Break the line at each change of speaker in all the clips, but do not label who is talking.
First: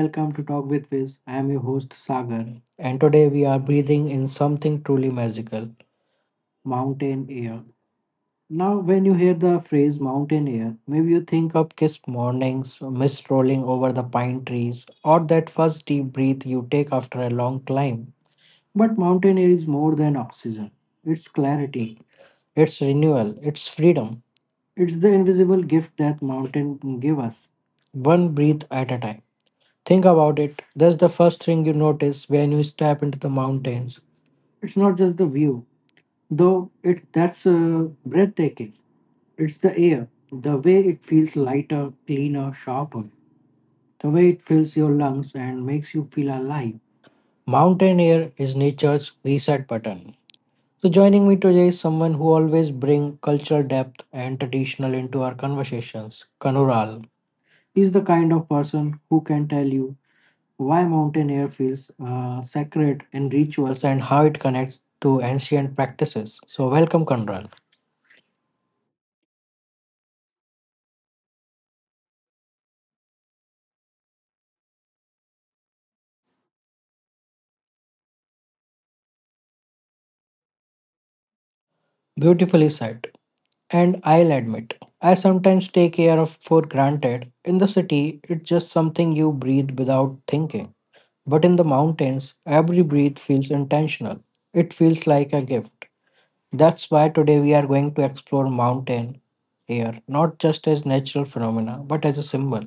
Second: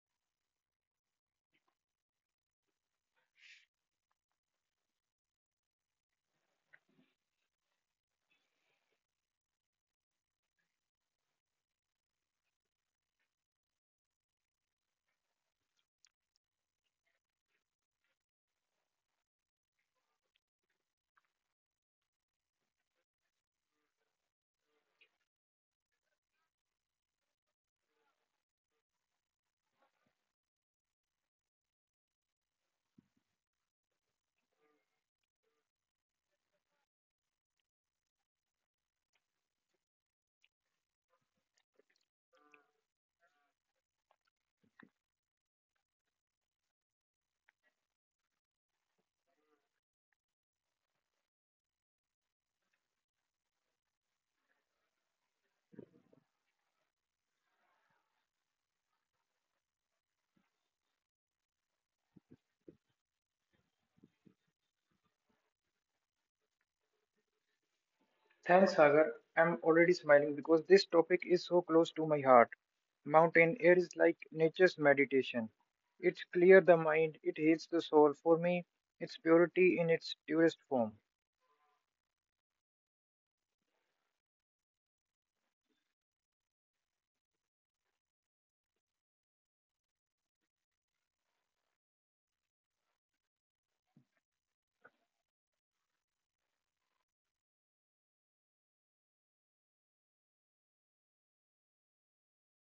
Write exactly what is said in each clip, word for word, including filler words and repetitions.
welcome to Talk with Viz. I am your host Sagar, and today we are breathing in something truly magical mountain air. Now, when you hear the phrase mountain air, maybe you think of crisp mornings, mist rolling over the pine trees, or that first deep breath you take after a long climb. But mountain air is more than oxygen, it's clarity, it's renewal, it's freedom. It's the invisible gift that mountain give us, one breath at a time. Think about it. That's the first thing you notice when you step into the mountains. It's not just the view, though it that's uh, breathtaking. It's the air, the way it feels lighter, cleaner, sharper, the way it fills your lungs and makes you feel alive. Mountain air is nature's reset button. So joining me today is someone who always bring cultural depth and traditional into our conversations, Kanural. He's the kind of person who can tell you why mountain air feels uh, sacred in rituals and how it connects to ancient practices. So, welcome, Conral.
Thanks, Sagar. I'm already smiling because this topic is so close to my heart. Mountain air is like nature's meditation. It clears the mind, it heals the soul. For me, it's purity in its purest form.
Beautifully said. And I'll admit, I sometimes take air of for granted. In the city, it's just something you breathe without thinking. But in the mountains, every breath feels intentional. It feels like a gift. That's why today we are going to explore mountain air, not just as natural phenomena, but as a symbol.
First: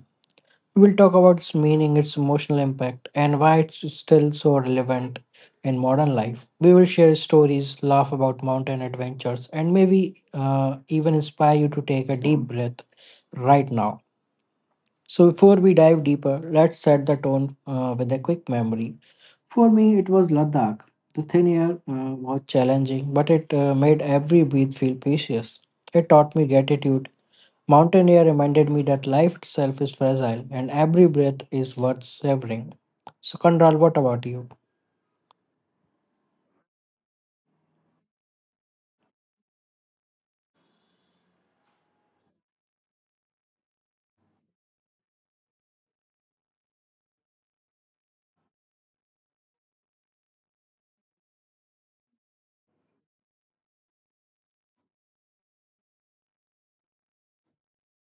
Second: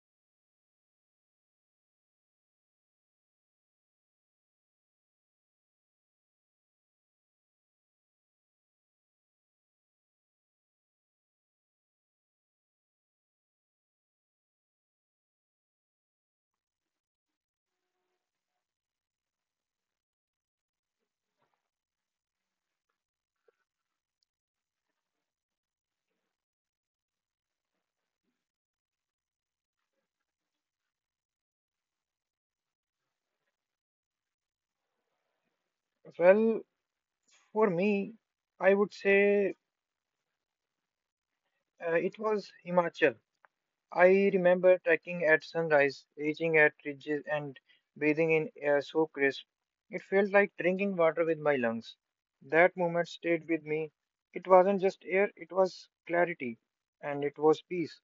We'll talk about its meaning, its emotional impact, and why it's still so relevant in modern life. We will share stories, laugh about mountain adventures, and maybe uh, even inspire you to take a deep breath right now. So, before we dive deeper, let's set the tone uh, with a quick memory. For me, it was Ladakh. The thin air uh, was challenging, but it uh, made every breath feel precious. It taught me gratitude. Mountain air reminded me that life itself is fragile and every breath is worth savoring. So, Kandral, what about you?
Well, for me, I would say uh, it was Himachal. I remember trekking at sunrise, reaching at ridges and breathing in air so crisp. It felt like drinking water with my lungs. That moment stayed with me. It wasn't just air, it was clarity and it was peace.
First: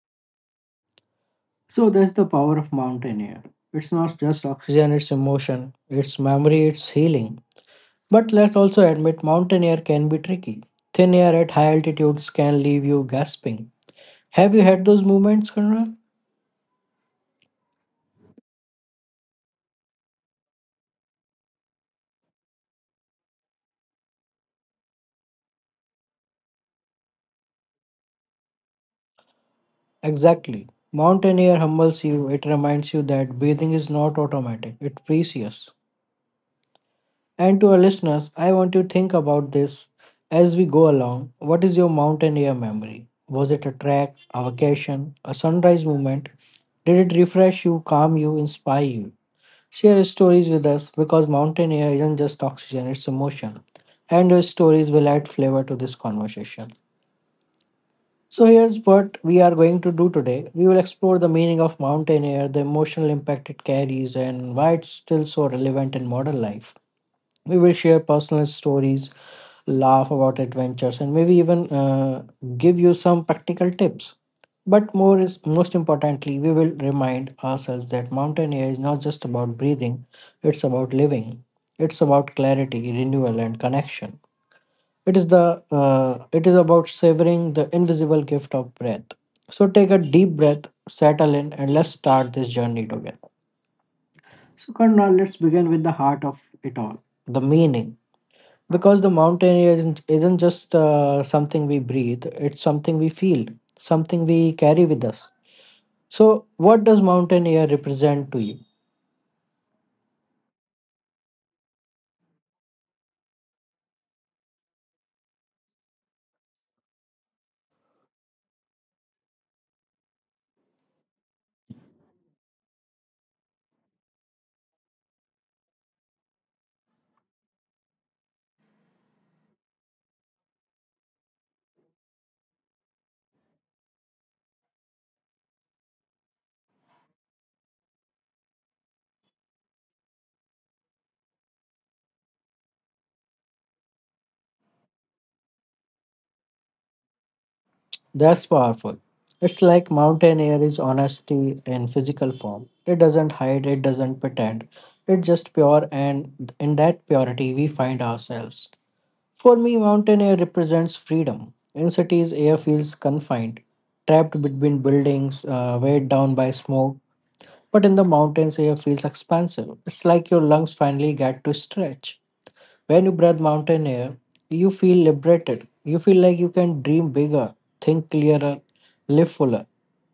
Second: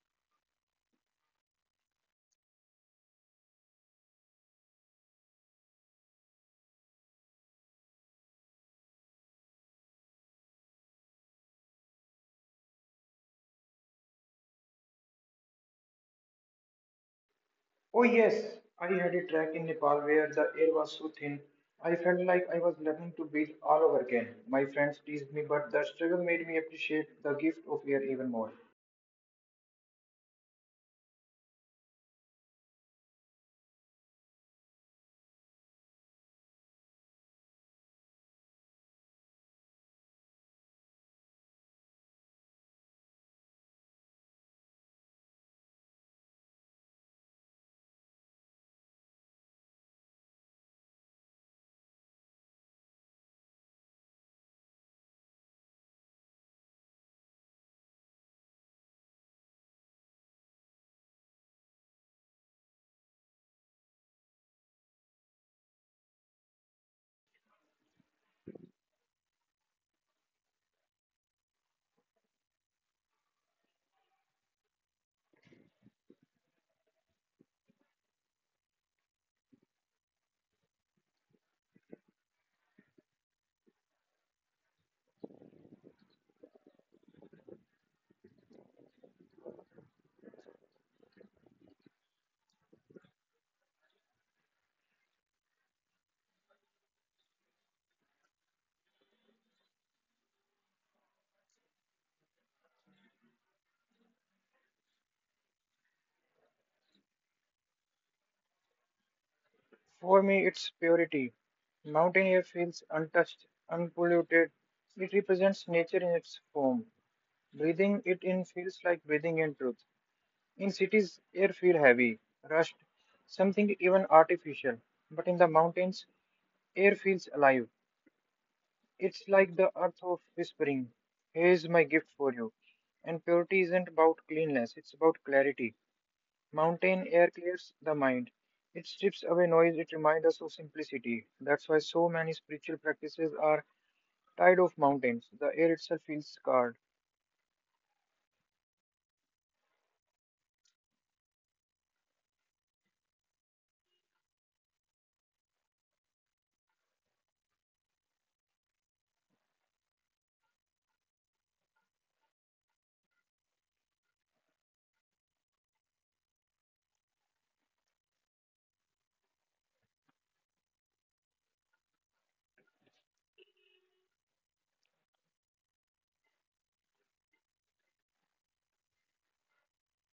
So that's the power of mountain air. It's not just oxygen, it's emotion, it's memory, it's healing. But let's also admit mountain air can be tricky. Thin air at high altitudes can leave you gasping. Have you had those moments, Conrad?
Oh, yes, I had a trek in Nepal where the air was so thin. I felt like I was learning to breathe all over again. My friends teased me, but the struggle made me appreciate the gift of air even more.
Exactly. Mountain air humbles you, it reminds you that breathing is not automatic, it's precious. And to our listeners, I want you to think about this as we go along. What is your mountain air memory? Was it a trek, a vacation, a sunrise moment? Did it refresh you, calm you, inspire you? Share your stories with us because mountain air isn't just oxygen, it's emotion. And your stories will add flavor to this conversation. So, here's what we are going to do today. We will explore the meaning of mountain air, the emotional impact it carries, and why it's still so relevant in modern life. We will share personal stories, laugh about adventures, and maybe even uh, give you some practical tips. But more is most importantly, we will remind ourselves that mountain air is not just about breathing, it's about living. It's about clarity, renewal, and connection. It is the uh, it is about savoring the invisible gift of breath. So take a deep breath, settle in, and let's start this journey together. So Karna, let's begin with the heart of it all. The meaning, because the mountain isn't, isn't just uh, something we breathe, it's something we feel, something we carry with us. So what does mountain air represent to you?
For me, it's purity. Mountain air feels untouched, unpolluted. It represents nature in its form. Breathing it in feels like breathing in truth. In cities, air feels heavy, rushed, something even artificial. But in the mountains, air feels alive. It's like the earth of whispering, "Here's my gift for you." And purity isn't about cleanliness, it's about clarity. Mountain air clears the mind. It strips away noise, it reminds us of simplicity. That's why so many spiritual practices are tied of mountains. The air itself feels scarred.
That's powerful. It's like mountain air is honesty in physical form. It doesn't hide, it doesn't pretend. It's just pure, and in that purity we find ourselves. For me mountain air represents freedom. In cities air feels confined, trapped between buildings, uh, weighed down by smoke. But in the mountains, air feels expansive. It's like your lungs finally get to stretch. When you breathe mountain air, you feel liberated. You feel like you can dream bigger, think clearer, live fuller.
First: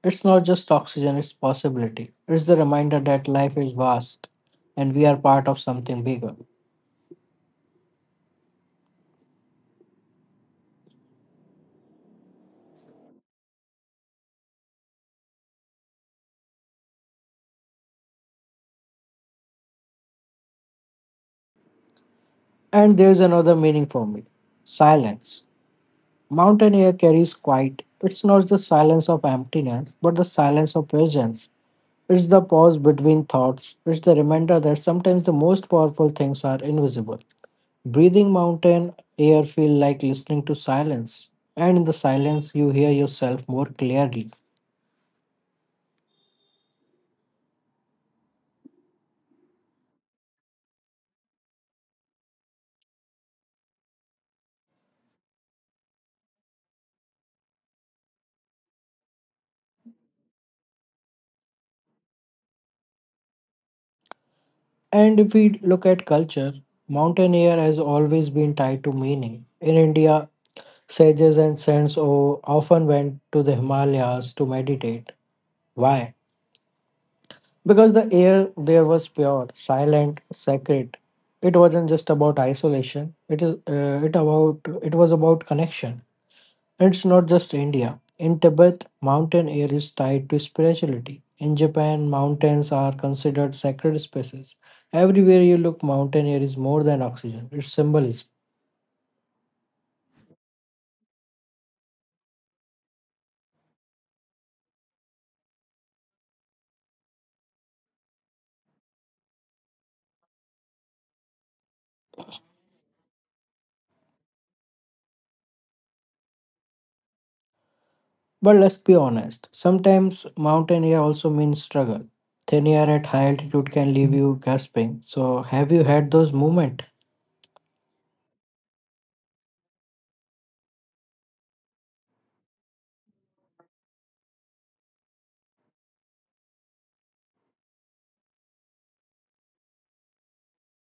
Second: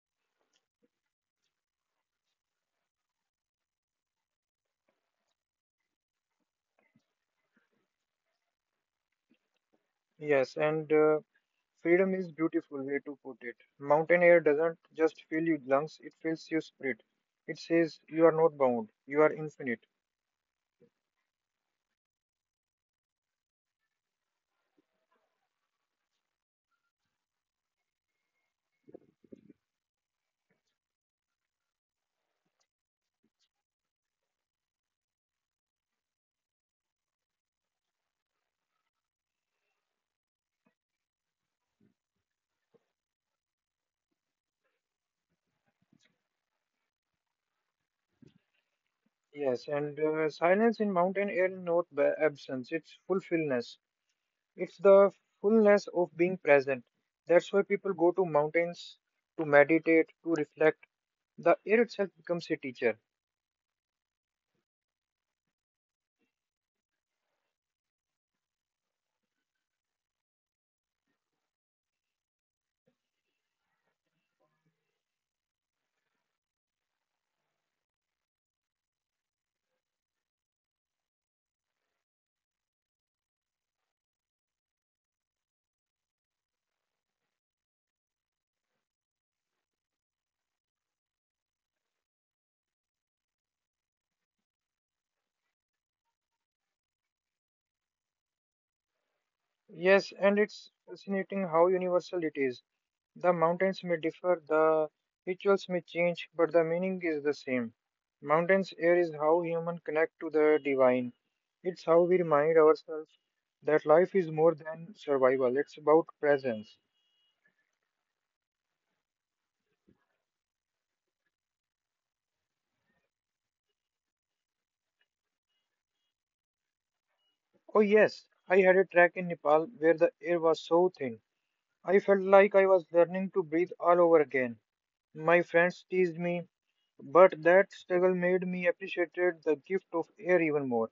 It's not just oxygen, it's possibility. It's the reminder that life is vast and we are part of something bigger.
Yes, and uh, freedom is beautiful way to put it. Mountain air doesn't just fill your lungs, it fills your spirit. It says you are not bound, you are infinite.
And there's another meaning for me: silence. Mountain air carries quiet. It's not the silence of emptiness, but the silence of presence. It's the pause between thoughts. It's the reminder that sometimes the most powerful things are invisible. Breathing mountain air feel like listening to silence. And in the silence, you hear yourself more clearly.
Yes, and uh, silence in mountain air is not ba- absence, it's fulfillment. It's the fullness of being present. That's why people go to mountains to meditate, to reflect. The air itself becomes a teacher.
And if we look at culture, mountain air has always been tied to meaning. In India, sages and saints o- often went to the Himalayas to meditate. Why? Because the air there was pure, silent, sacred. It wasn't just about isolation. It is uh, it about it was about connection. And it's not just India. In Tibet, mountain air is tied to spirituality. In Japan, mountains are considered sacred spaces. Everywhere you look, mountain air is more than oxygen. It's symbolism.
Yes, and it's fascinating how universal it is. The mountains may differ, the rituals may change, but the meaning is the same. Mountains air is how humans connect to the divine. It's how we remind ourselves that life is more than survival. It's about presence.
But let's be honest. Sometimes mountain air also means struggle. Thin air at high altitude can leave you gasping. So have you had those moments?
Oh yes, I had a trek in Nepal where the air was so thin. I felt like I was learning to breathe all over again. My friends teased me, but that struggle made me appreciate the gift of air even more.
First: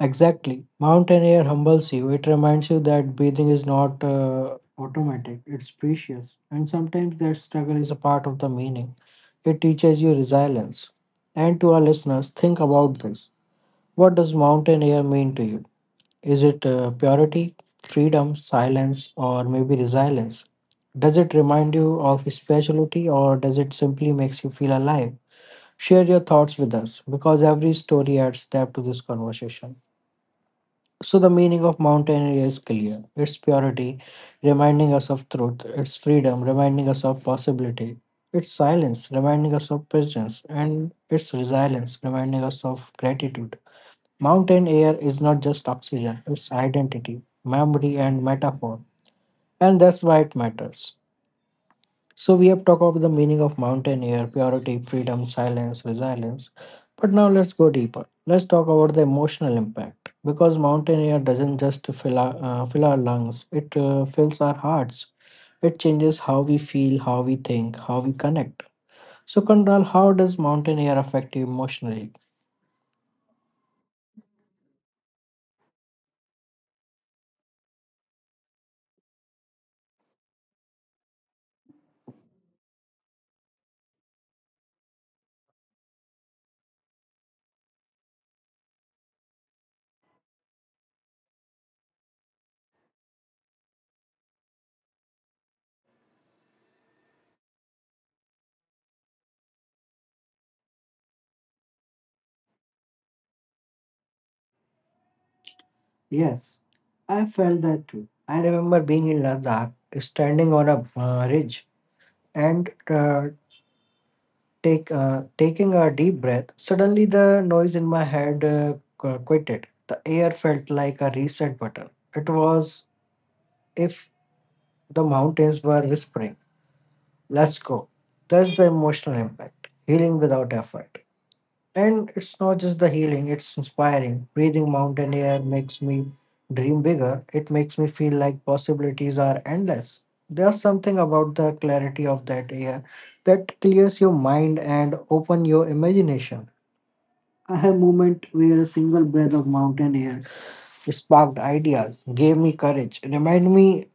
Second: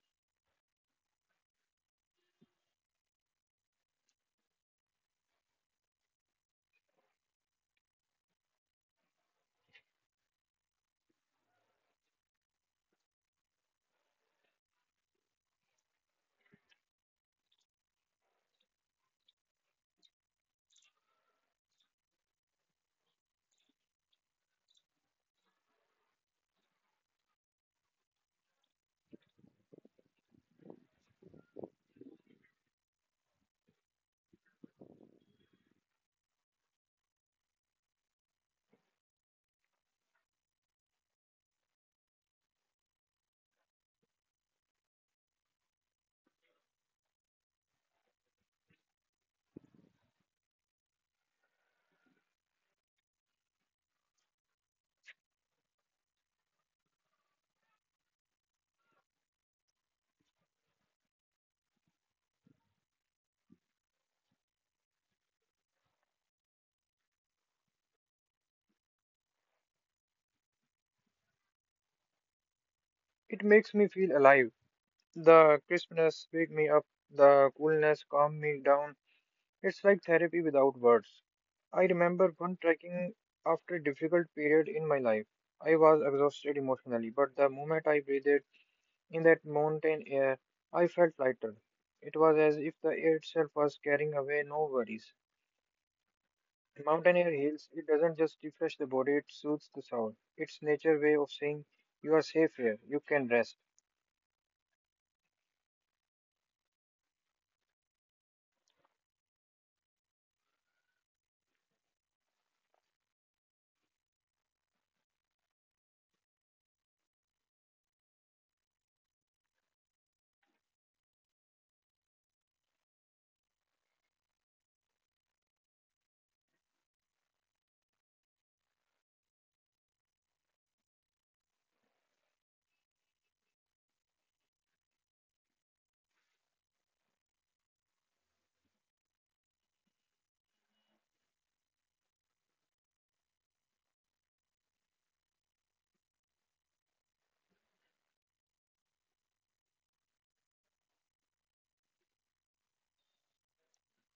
Exactly. Mountain air humbles you. It reminds you that breathing is not uh, automatic, it's precious. And sometimes that struggle is a part of the meaning. It teaches you resilience. And to our listeners, think about this. What does mountain air mean to you? Is it uh, purity, freedom, silence, or maybe resilience? Does it remind you of speciality or does it simply makes you feel alive? Share your thoughts with us because every story adds depth to this conversation. So the meaning of mountain area is clear. It's purity, reminding us of truth. It's freedom, reminding us of possibility. It's silence, reminding us of presence. And it's resilience, reminding us of gratitude. Mountain air is not just oxygen, it's identity, memory, and metaphor. And that's why it matters. So we have talked about the meaning of mountain air, purity, freedom, silence, resilience. But now let's go deeper. Let's talk about the emotional impact because mountain air doesn't just fill our, uh, fill our lungs; it uh, fills our hearts. It changes how we feel, how we think, how we connect. So, Kandral, how does mountain air affect you emotionally?
It makes me feel alive. The crispness wake me up, the coolness calm me down. It's like therapy without words. I remember one trekking after a difficult period in my life. I was exhausted emotionally, but the moment I breathed in that mountain air, I felt lighter. It was as if the air itself was carrying away no worries. Mountain air heals, it doesn't just refresh the body, it soothes the soul. It's nature's way of saying you are safe here, you can rest.
Yes, I felt that too. I remember being in Ladakh, standing on a uh, ridge, and uh, Take, uh, taking a deep breath, suddenly the noise in my head uh, qu- quieted. The air felt like a reset button. It was if the mountains were whispering, let's go. That's the emotional impact. Healing without effort. And it's not just the healing, it's inspiring. Breathing mountain air makes me dream bigger. It makes me feel like possibilities are endless. There's something about the clarity of that air that clears your mind and open your imagination. I have moment where a single breath of mountain air sparked ideas, gave me courage, remind me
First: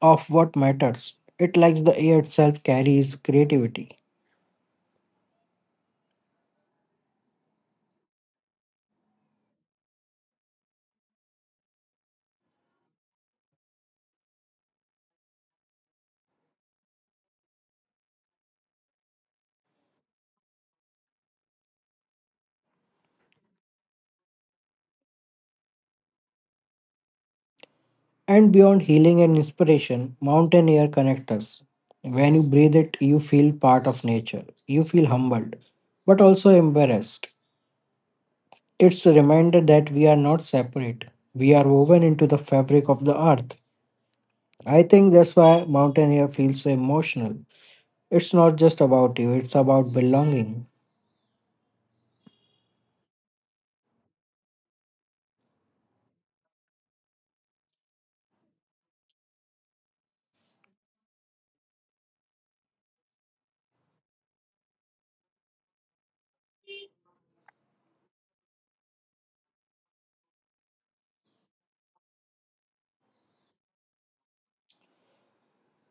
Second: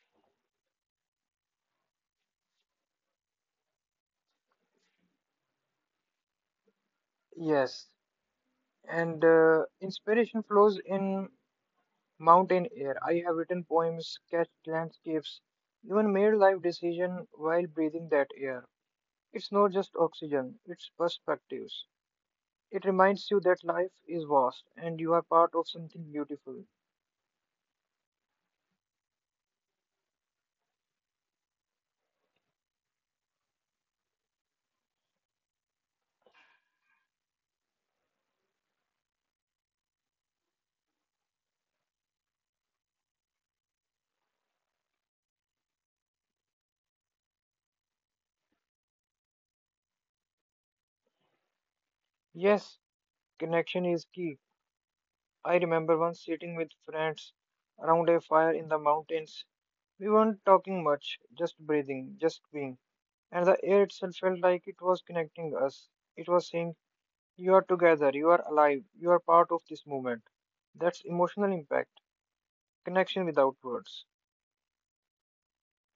of what matters. It likes the air itself carries creativity.
Yes, and uh, inspiration flows in mountain air. I have written poems, sketched landscapes, even made life decisions while breathing that air. It's not just oxygen, it's perspectives. It reminds you that life is vast and you are part of something beautiful.
And beyond healing and inspiration, mountain air connects us. When you breathe it, you feel part of nature. You feel humbled, but also embarrassed. It's a reminder that we are not separate. We are woven into the fabric of the earth. I think that's why mountain air feels so emotional. It's not just about you, it's about belonging.
Yes, connection is key. I remember once sitting with friends around a fire in the mountains. We weren't talking much, just breathing, just being. And the air itself felt like it was connecting us. It was saying, "You are together, you are alive, you are part of this movement." That's emotional impact, connection without words.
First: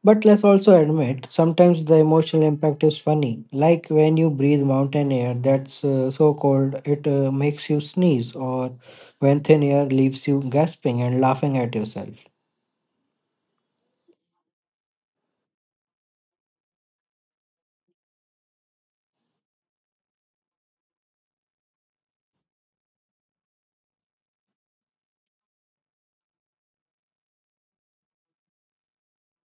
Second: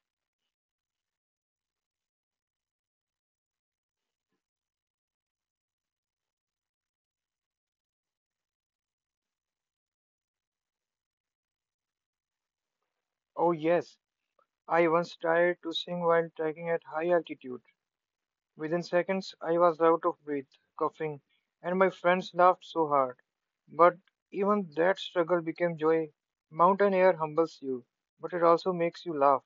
But let's also admit, sometimes the emotional impact is funny. Like when you breathe mountain air that's uh, so cold it uh, makes you sneeze, or when thin air leaves you gasping and laughing at yourself.
Oh, yes, I once tried to sing while trekking at high altitude. Within seconds, I was out of breath, coughing, and my friends laughed so hard. But even that struggle became joy. Mountain air humbles you, but it also makes you laugh.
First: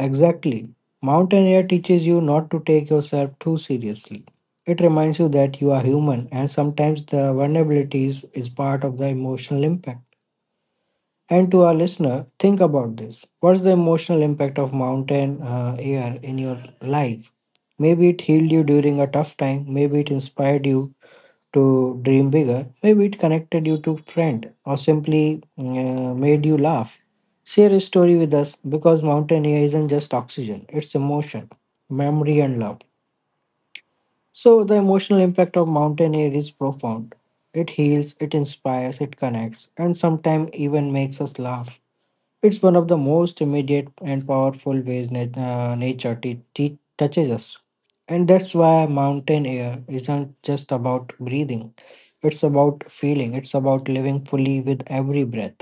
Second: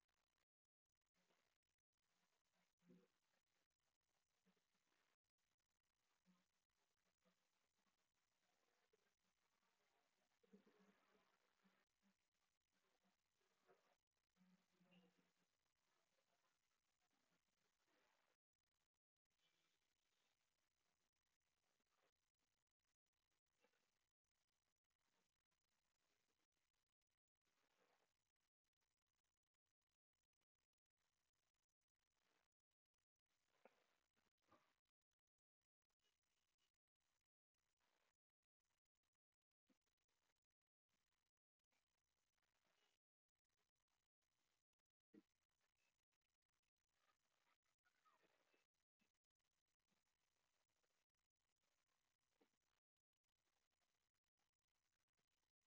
Exactly. Mountain air teaches you not to take yourself too seriously. It reminds you that you are human and sometimes the vulnerabilities is part of the emotional impact. And to our listener, think about this. What's the emotional impact of mountain uh, air in your life? Maybe it healed you during a tough time. Maybe it inspired you to dream bigger. Maybe it connected you to friend or simply uh, made you laugh. Share a story with us because mountain air isn't just oxygen, it's emotion, memory, and love. So, the emotional impact of mountain air is profound. It heals, it inspires, it connects, and sometimes even makes us laugh. It's one of the most immediate and powerful ways nat- uh, nature t- t- touches us. And that's why mountain air isn't just about breathing, it's about feeling, it's about living fully with every breath.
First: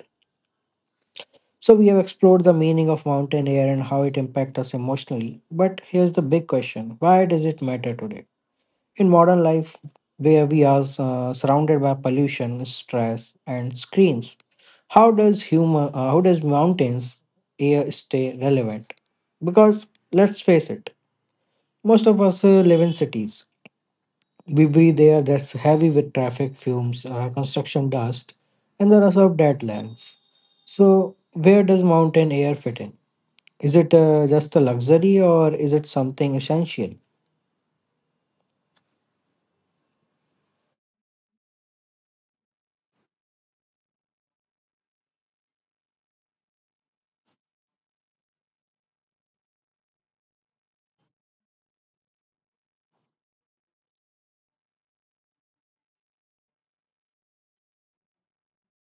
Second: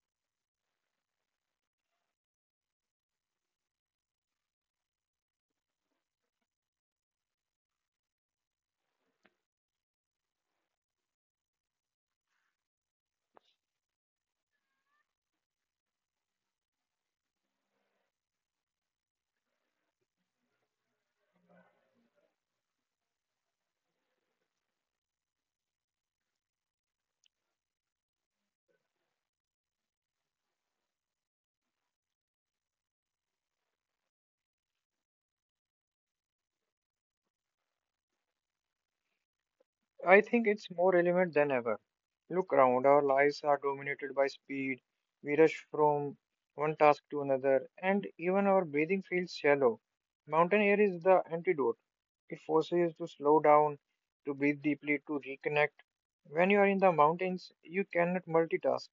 So, we have explored the meaning of mountain air and how it impacts us emotionally. But here's the big question: why does it matter today, in modern life where we are uh, surrounded by pollution, stress and screens? How does human uh, how does mountains air stay relevant? Because let's face it, most of us uh, live in cities. We breathe air that's heavy with traffic fumes, uh, construction dust, and the rest of deadlands. So where does mountain air fit in? Is it uh, just a luxury or is it something essential?
I think it's more relevant than ever. Look around, our lives are dominated by speed. We rush from one task to another, and even our breathing feels shallow. Mountain air is the antidote. It forces you to slow down, to breathe deeply, to reconnect. When you are in the mountains, you cannot multitask.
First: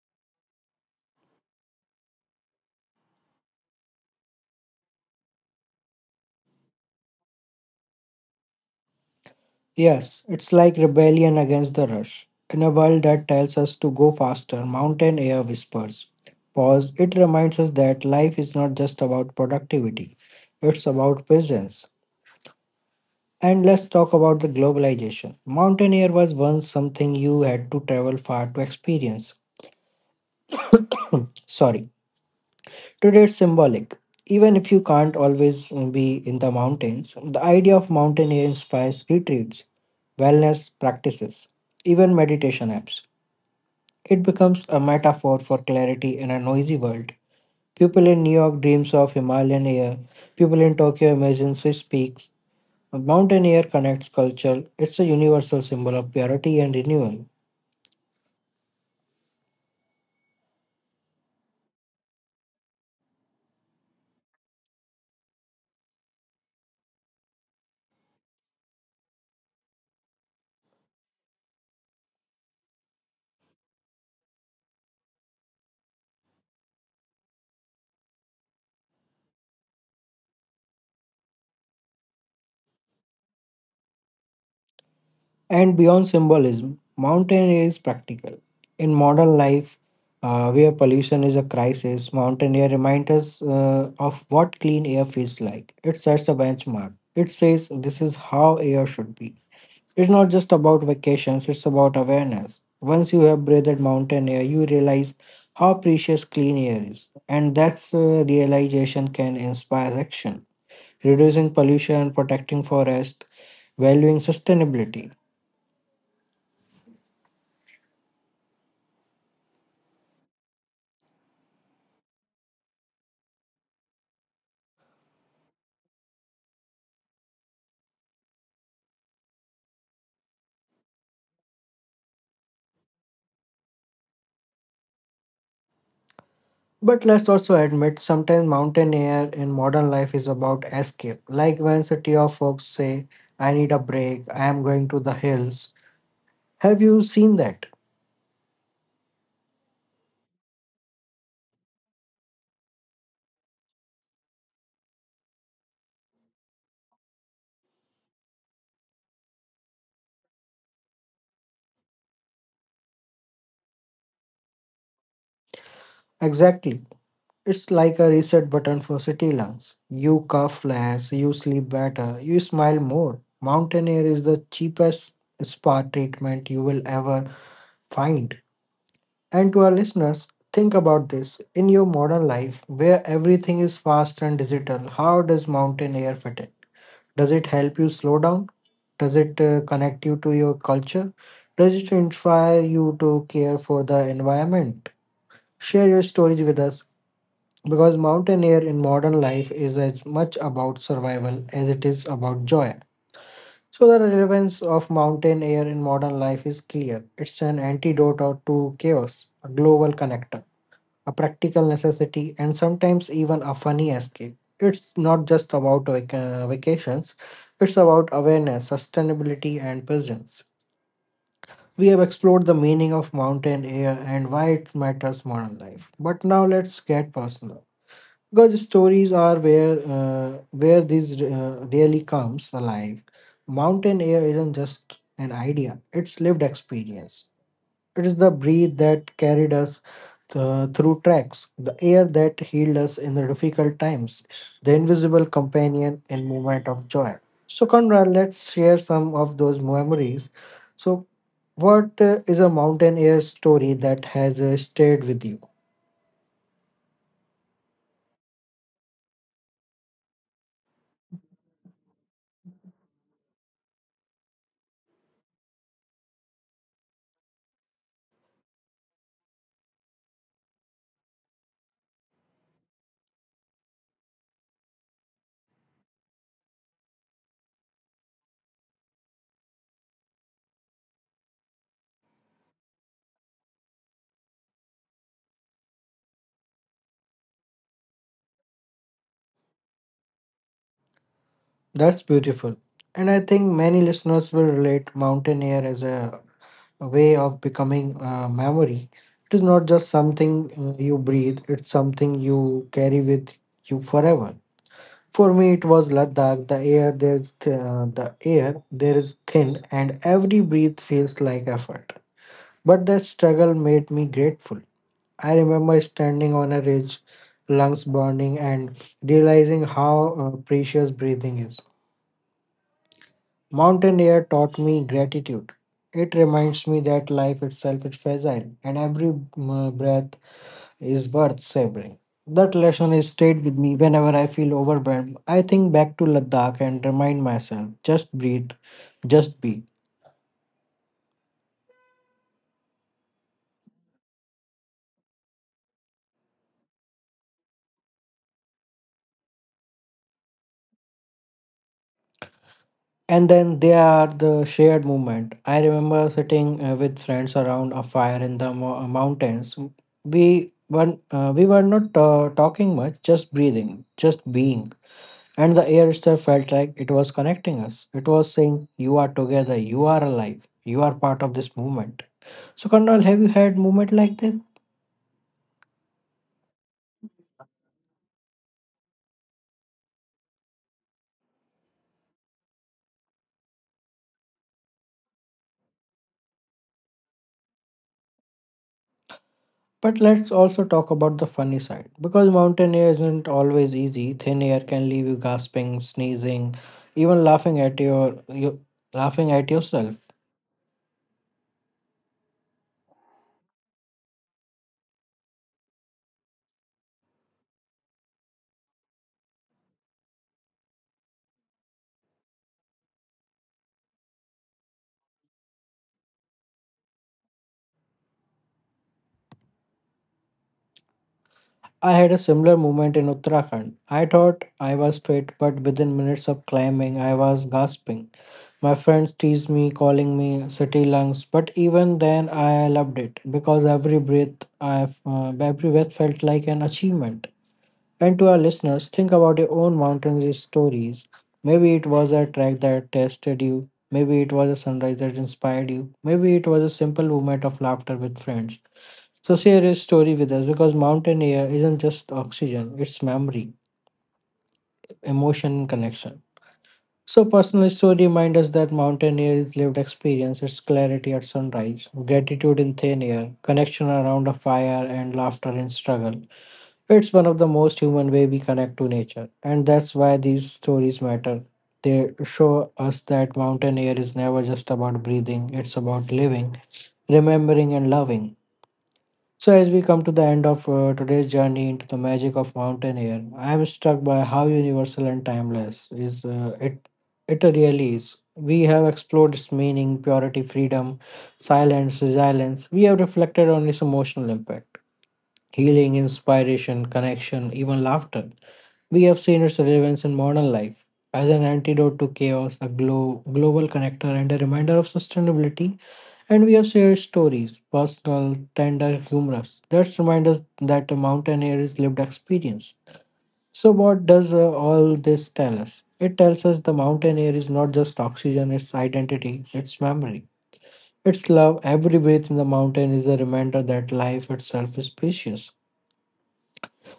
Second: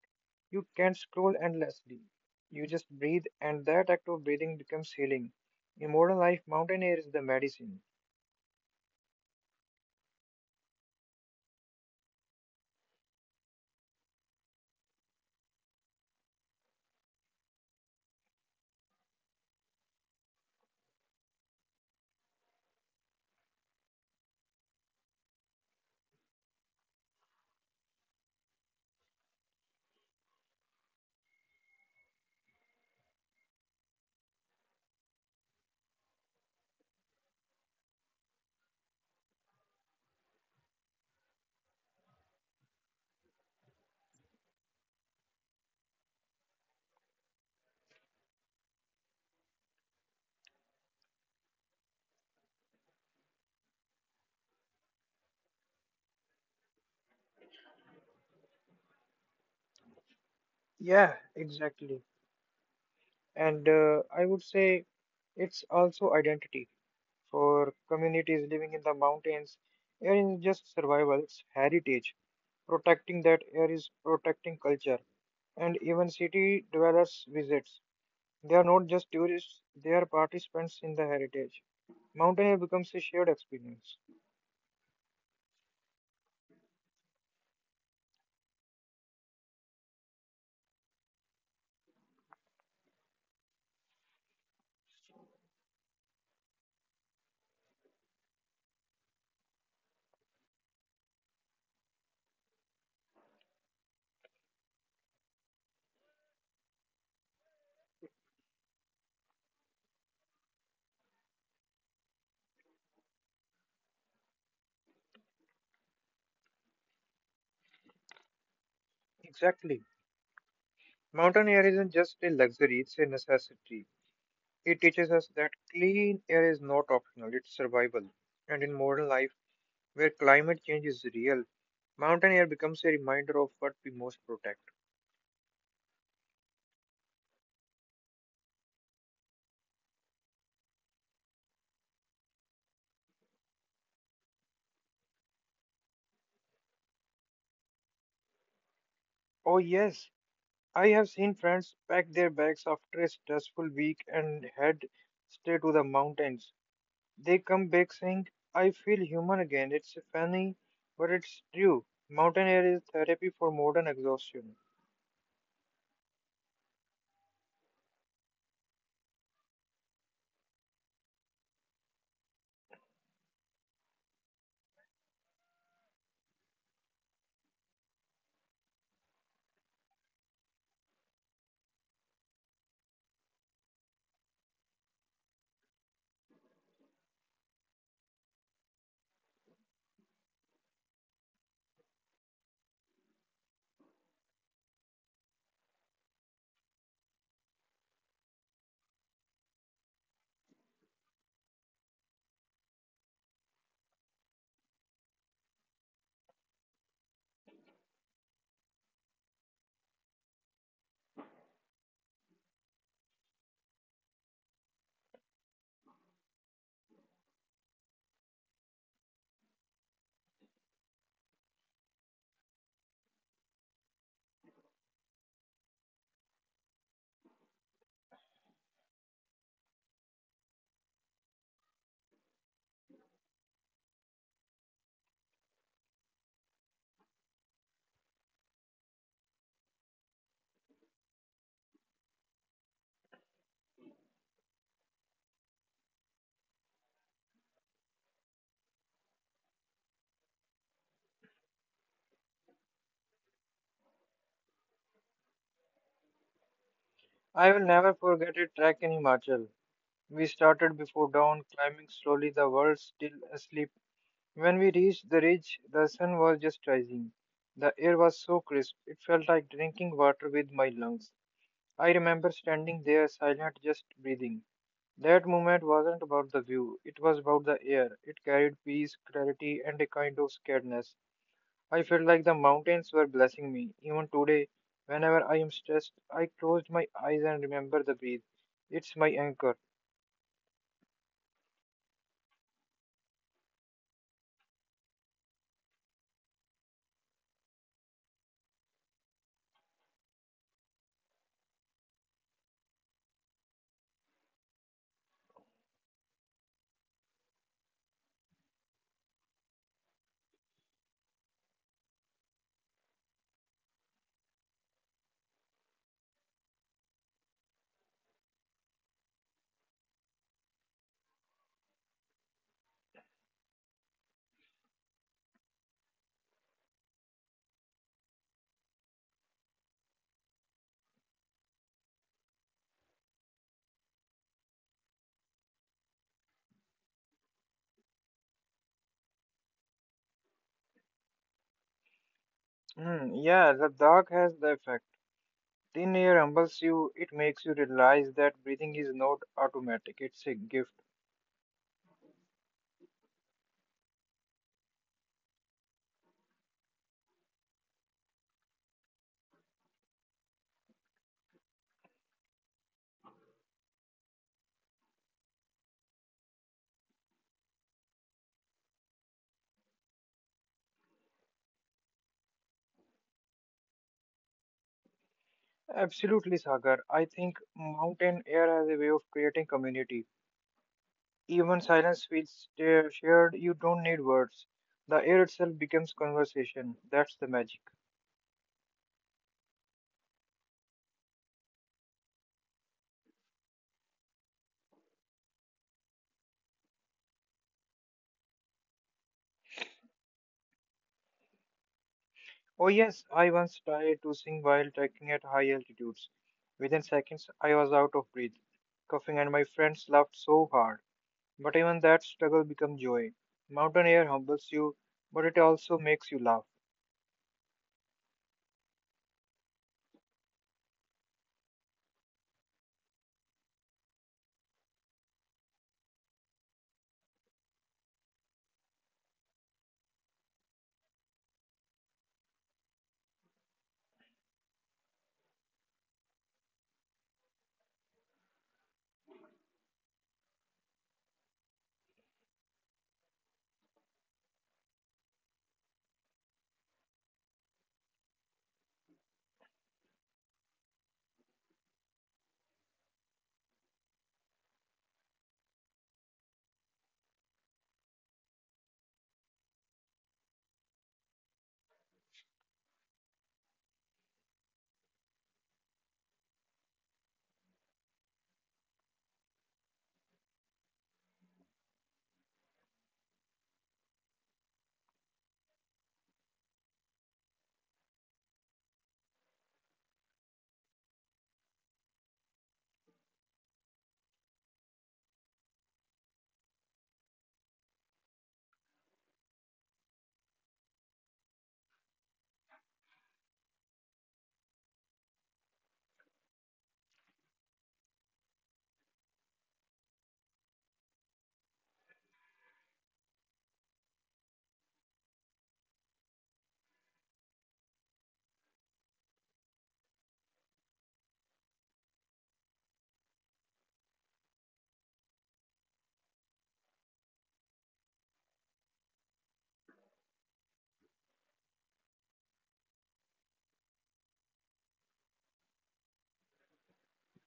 You can't scroll endlessly. You just breathe, and that act of breathing becomes healing. In modern life, mountain air is the medicine.
Yes, it's like rebellion against the rush. In a world that tells us to go faster, mountain air whispers. Pause, it reminds us that life is not just about productivity, it's about presence. And let's talk about the globalization. Mountain air was once something you had to travel far to experience. Sorry, today it's symbolic. Even if you can't always uh, be in the mountains, the idea of mountain air inspires retreats, wellness practices, even meditation apps. It becomes a metaphor for clarity in a noisy world. People in New York dreams of Himalayan air. People in Tokyo imagine Swiss peaks. Mountain air connects culture. It's a universal symbol of purity and renewal.
Yeah, exactly. And uh, I would say it's also identity for communities living in the mountains. Air is just survival, it's heritage. Protecting that air is protecting culture. And even city dwellers visits. They are not just tourists, they are participants in the heritage. Mountain air becomes a shared experience.
And beyond symbolism, mountain air is practical. In modern life, uh, where pollution is a crisis, mountain air reminds us uh, of what clean air feels like. It sets a benchmark. It says this is how air should be. It's not just about vacations, it's about awareness. Once you have breathed mountain air, you realize how precious clean air is. And that's uh, realization can inspire action. Reducing pollution, protecting forest, valuing sustainability.
Exactly. Mountain air isn't just a luxury, it's a necessity. It teaches us that clean air is not optional, it's survival. And in modern life, where climate change is real, mountain air becomes a reminder of what we most protect.
But let's also admit sometimes mountain air in modern life is about escape. Like when city of folks say, I need a break, I am going to the hills. Have you seen that?
Oh, yes, I have seen friends pack their bags after a stressful week and head straight to the mountains. They come back saying, "I feel human again." It's funny, but it's true. Mountain air is therapy for modern exhaustion.
Exactly. It's like a reset button for city lungs. You cough less, you sleep better, you smile more. Mountain air is the cheapest spa treatment you will ever find. And to our listeners, think about this. In your modern life, where everything is fast and digital, how does mountain air fit in? Does it help you slow down? Does it uh, connect you to your culture? Does it inspire you to care for the environment? Share your stories with us because mountain air in modern life is as much about survival as it is about joy. So, the relevance of mountain air in modern life is clear. It's an antidote out to chaos, a global connector, a practical necessity, and sometimes even a funny escape. It's not just about vac- uh, vacations, it's about awareness, sustainability, and presence. We have explored the meaning of mountain air and why it matters modern life. But now let's get personal, because stories are where uh, where this uh, really comes alive. Mountain air isn't just an idea, it's lived experience. It is the breath that carried us uh, through tracks, the air that healed us in the difficult times, the invisible companion in moment of joy. So, Conrad, let's share some of those memories. So, what uh, is a mountain air story that has uh, stayed with you?
I will never forget a trek in Himachal. We started before dawn, climbing slowly, the world still asleep. When we reached the ridge, the sun was just rising. The air was so crisp, it felt like drinking water with my lungs. I remember standing there silent, just breathing. That moment wasn't about the view, it was about the air. It carried peace, clarity, and a kind of scaredness. I felt like the mountains were blessing me. Even today, whenever I am stressed, I closed my eyes and remember the breath. It's my anchor.
That's beautiful. And I think many listeners will relate mountain air as a, a way of becoming a memory. It is not just something uh, you breathe, it's something you carry with you forever. For me, it was Ladakh. The air there's th- uh, the air there is thin, and every breath feels like effort. But that struggle made me grateful. I remember standing on a ridge, lungs burning, and realizing how uh, precious breathing is. Mountain air taught me gratitude. It reminds me that life itself is fragile and every mm, breath is worth savoring. That lesson has stayed with me whenever I feel overwhelmed. I think back to Ladakh and remind myself just breathe, just be.
Hmm, yeah, the dark has the effect. Thin air humbles you, it makes you realize that breathing is not automatic, it's a gift.
And then there are the shared moment. I remember sitting uh, with friends around a fire in the mo- uh, mountains. We were, uh, we were not uh, talking much, just breathing, just being. And the air itself felt like it was connecting us. It was saying, you are together, you are alive, you are part of this movement. So, Kandral, have you had movement like this?
Absolutely, Sagar. I think mountain air has a way of creating community. Even silence feels uh, shared, you don't need words. The air itself becomes conversation. That's the magic.
But let's also talk about the funny side. Because mountain air isn't always easy, thin air can leave you gasping, sneezing, even laughing at your you, laughing at yourself.
Oh, yes, I once tried to sing while trekking at high altitudes. Within seconds, I was out of breath, coughing, and my friends laughed so hard. But even that struggle becomes joy. Mountain air humbles you, but it also makes you laugh.
I had a similar moment in Uttarakhand. I thought I was fit, but within minutes of climbing, I was gasping. My friends teased me, calling me city lungs, but even then, I loved it because every breath, I uh, every breath felt like an achievement. And to our listeners, think about your own mountains stories. Maybe it was a track that tested you. Maybe it was a sunrise that inspired you. Maybe it was a simple moment of laughter with friends. So share your story with us because mountain air isn't just oxygen; it's memory, emotion, and connection. So, personal story reminds us that mountaineer is lived experience, its clarity at sunrise, gratitude in thin air, connection around a fire, and laughter in struggle. It's one of the most human way we connect to nature, and that's why these stories matter. They show us that mountain air is never just about breathing; it's about living, remembering, and loving. So, as we come to the end of uh, today's journey into the magic of mountain air, I am struck by how universal and timeless is uh, it. It really is. We have explored its meaning, purity, freedom, silence, resilience. We have reflected on its emotional impact, healing, inspiration, connection, even laughter. We have seen its relevance in modern life as an antidote to chaos, a glo- global connector, and a reminder of sustainability. And we have shared stories, personal, tender, humorous. That remind us that a mountaineer is lived experience. So, what does uh, all this tell us? It tells us the mountain air is not just oxygen, it's identity, it's memory, it's love. Every breath in the mountain is a reminder that life itself is precious.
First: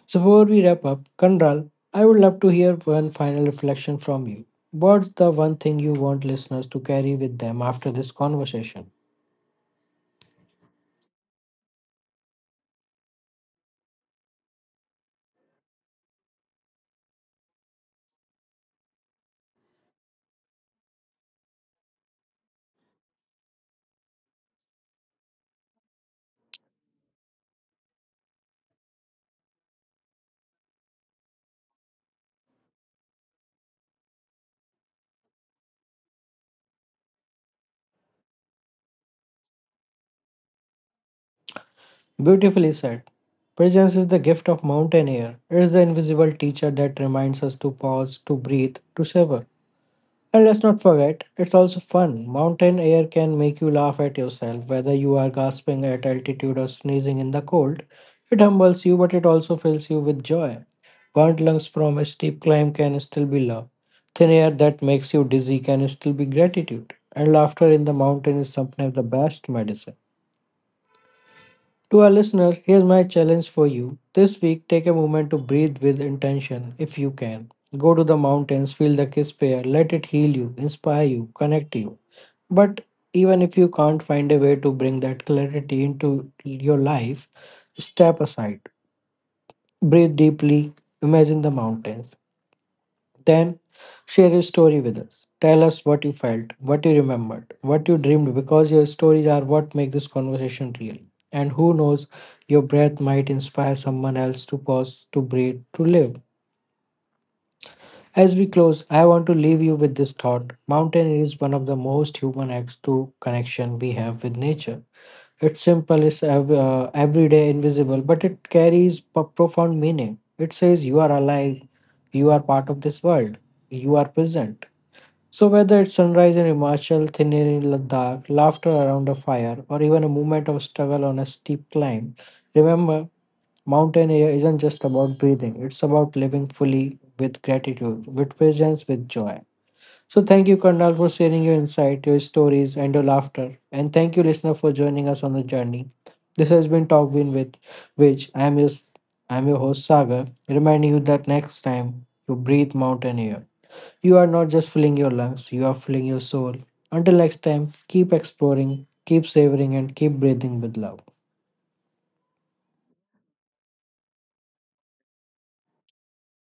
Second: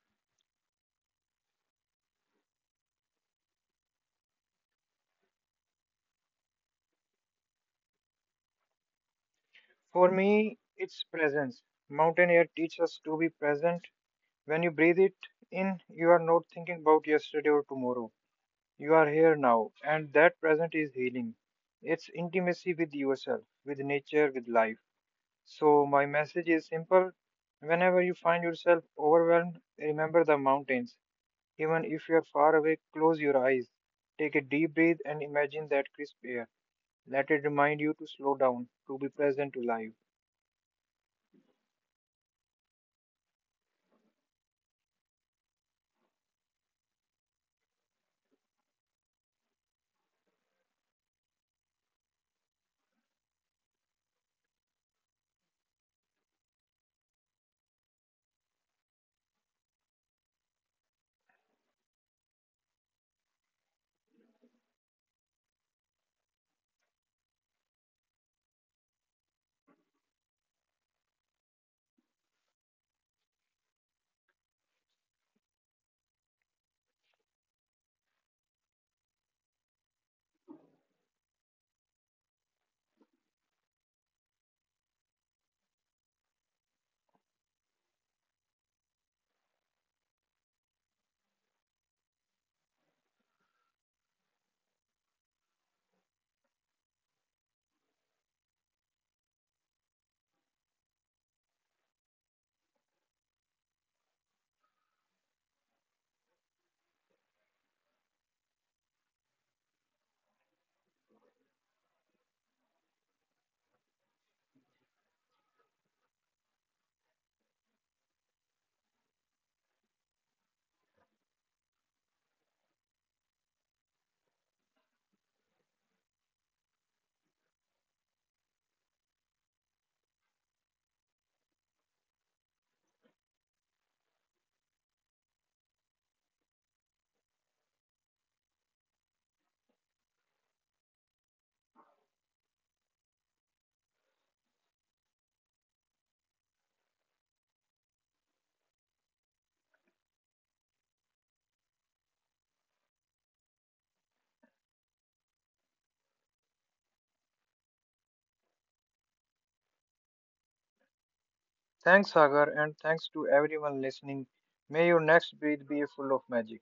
So before we wrap up, Kanral, I would love to hear one final reflection from you. What's the one thing you want listeners to carry with them after this conversation?
For me, it's presence. Mountain air teaches us to be present. When you breathe it in, you are not thinking about yesterday or tomorrow. You are here now, and that present is healing. It's intimacy with yourself, with nature, with life. So, my message is simple. Whenever you find yourself overwhelmed, remember the mountains. Even if you're far away, close your eyes. Take a deep breath and imagine that crisp air. Let it remind you to slow down, to be present, to life.
Beautifully said. Presence is the gift of mountain air. It is the invisible teacher that reminds us to pause, to breathe, to savor. And let's not forget, it's also fun. Mountain air can make you laugh at yourself, whether you are gasping at altitude or sneezing in the cold. It humbles you, but it also fills you with joy. Burnt lungs from a steep climb can still be love. Thin air that makes you dizzy can still be gratitude. And laughter in the mountain is sometimes the best medicine. To our listener, here's my challenge for you. This week, take a moment to breathe with intention. If you can, go to the mountains, feel the crisp air, let it heal you, inspire you, connect you. But even if you can't, find a way to bring that clarity into your life, step aside, breathe deeply, imagine the mountains, then share your story with us. Tell us what you felt, what you remembered, what you dreamed, because your stories are what make this conversation real. And who knows, your breath might inspire someone else to pause, to breathe, to live. As we close, I want to leave you with this thought. Mountain is one of the most human acts to connection we have with nature. It's simple, it's ev- uh, everyday, invisible, but it carries p- profound meaning. It says you are alive, you are part of this world, you are present. So, whether it's sunrise in Himachal, thin air in Ladakh, laughter around a fire, or even a moment of struggle on a steep climb, remember mountain air isn't just about breathing, it's about living fully with gratitude, with presence, with joy. So, thank you, Karnal, for sharing your insight, your stories, and your laughter. And thank you, listener, for joining us on the journey. This has been Talk Win with which I am your, I am your host, Sagar, reminding you that next time you breathe mountain air. You are not just filling your lungs, you are filling your soul. Until next time, keep exploring, keep savoring, and keep breathing with love.
Thanks, Sagar, and thanks to everyone listening. May your next breath be full of magic.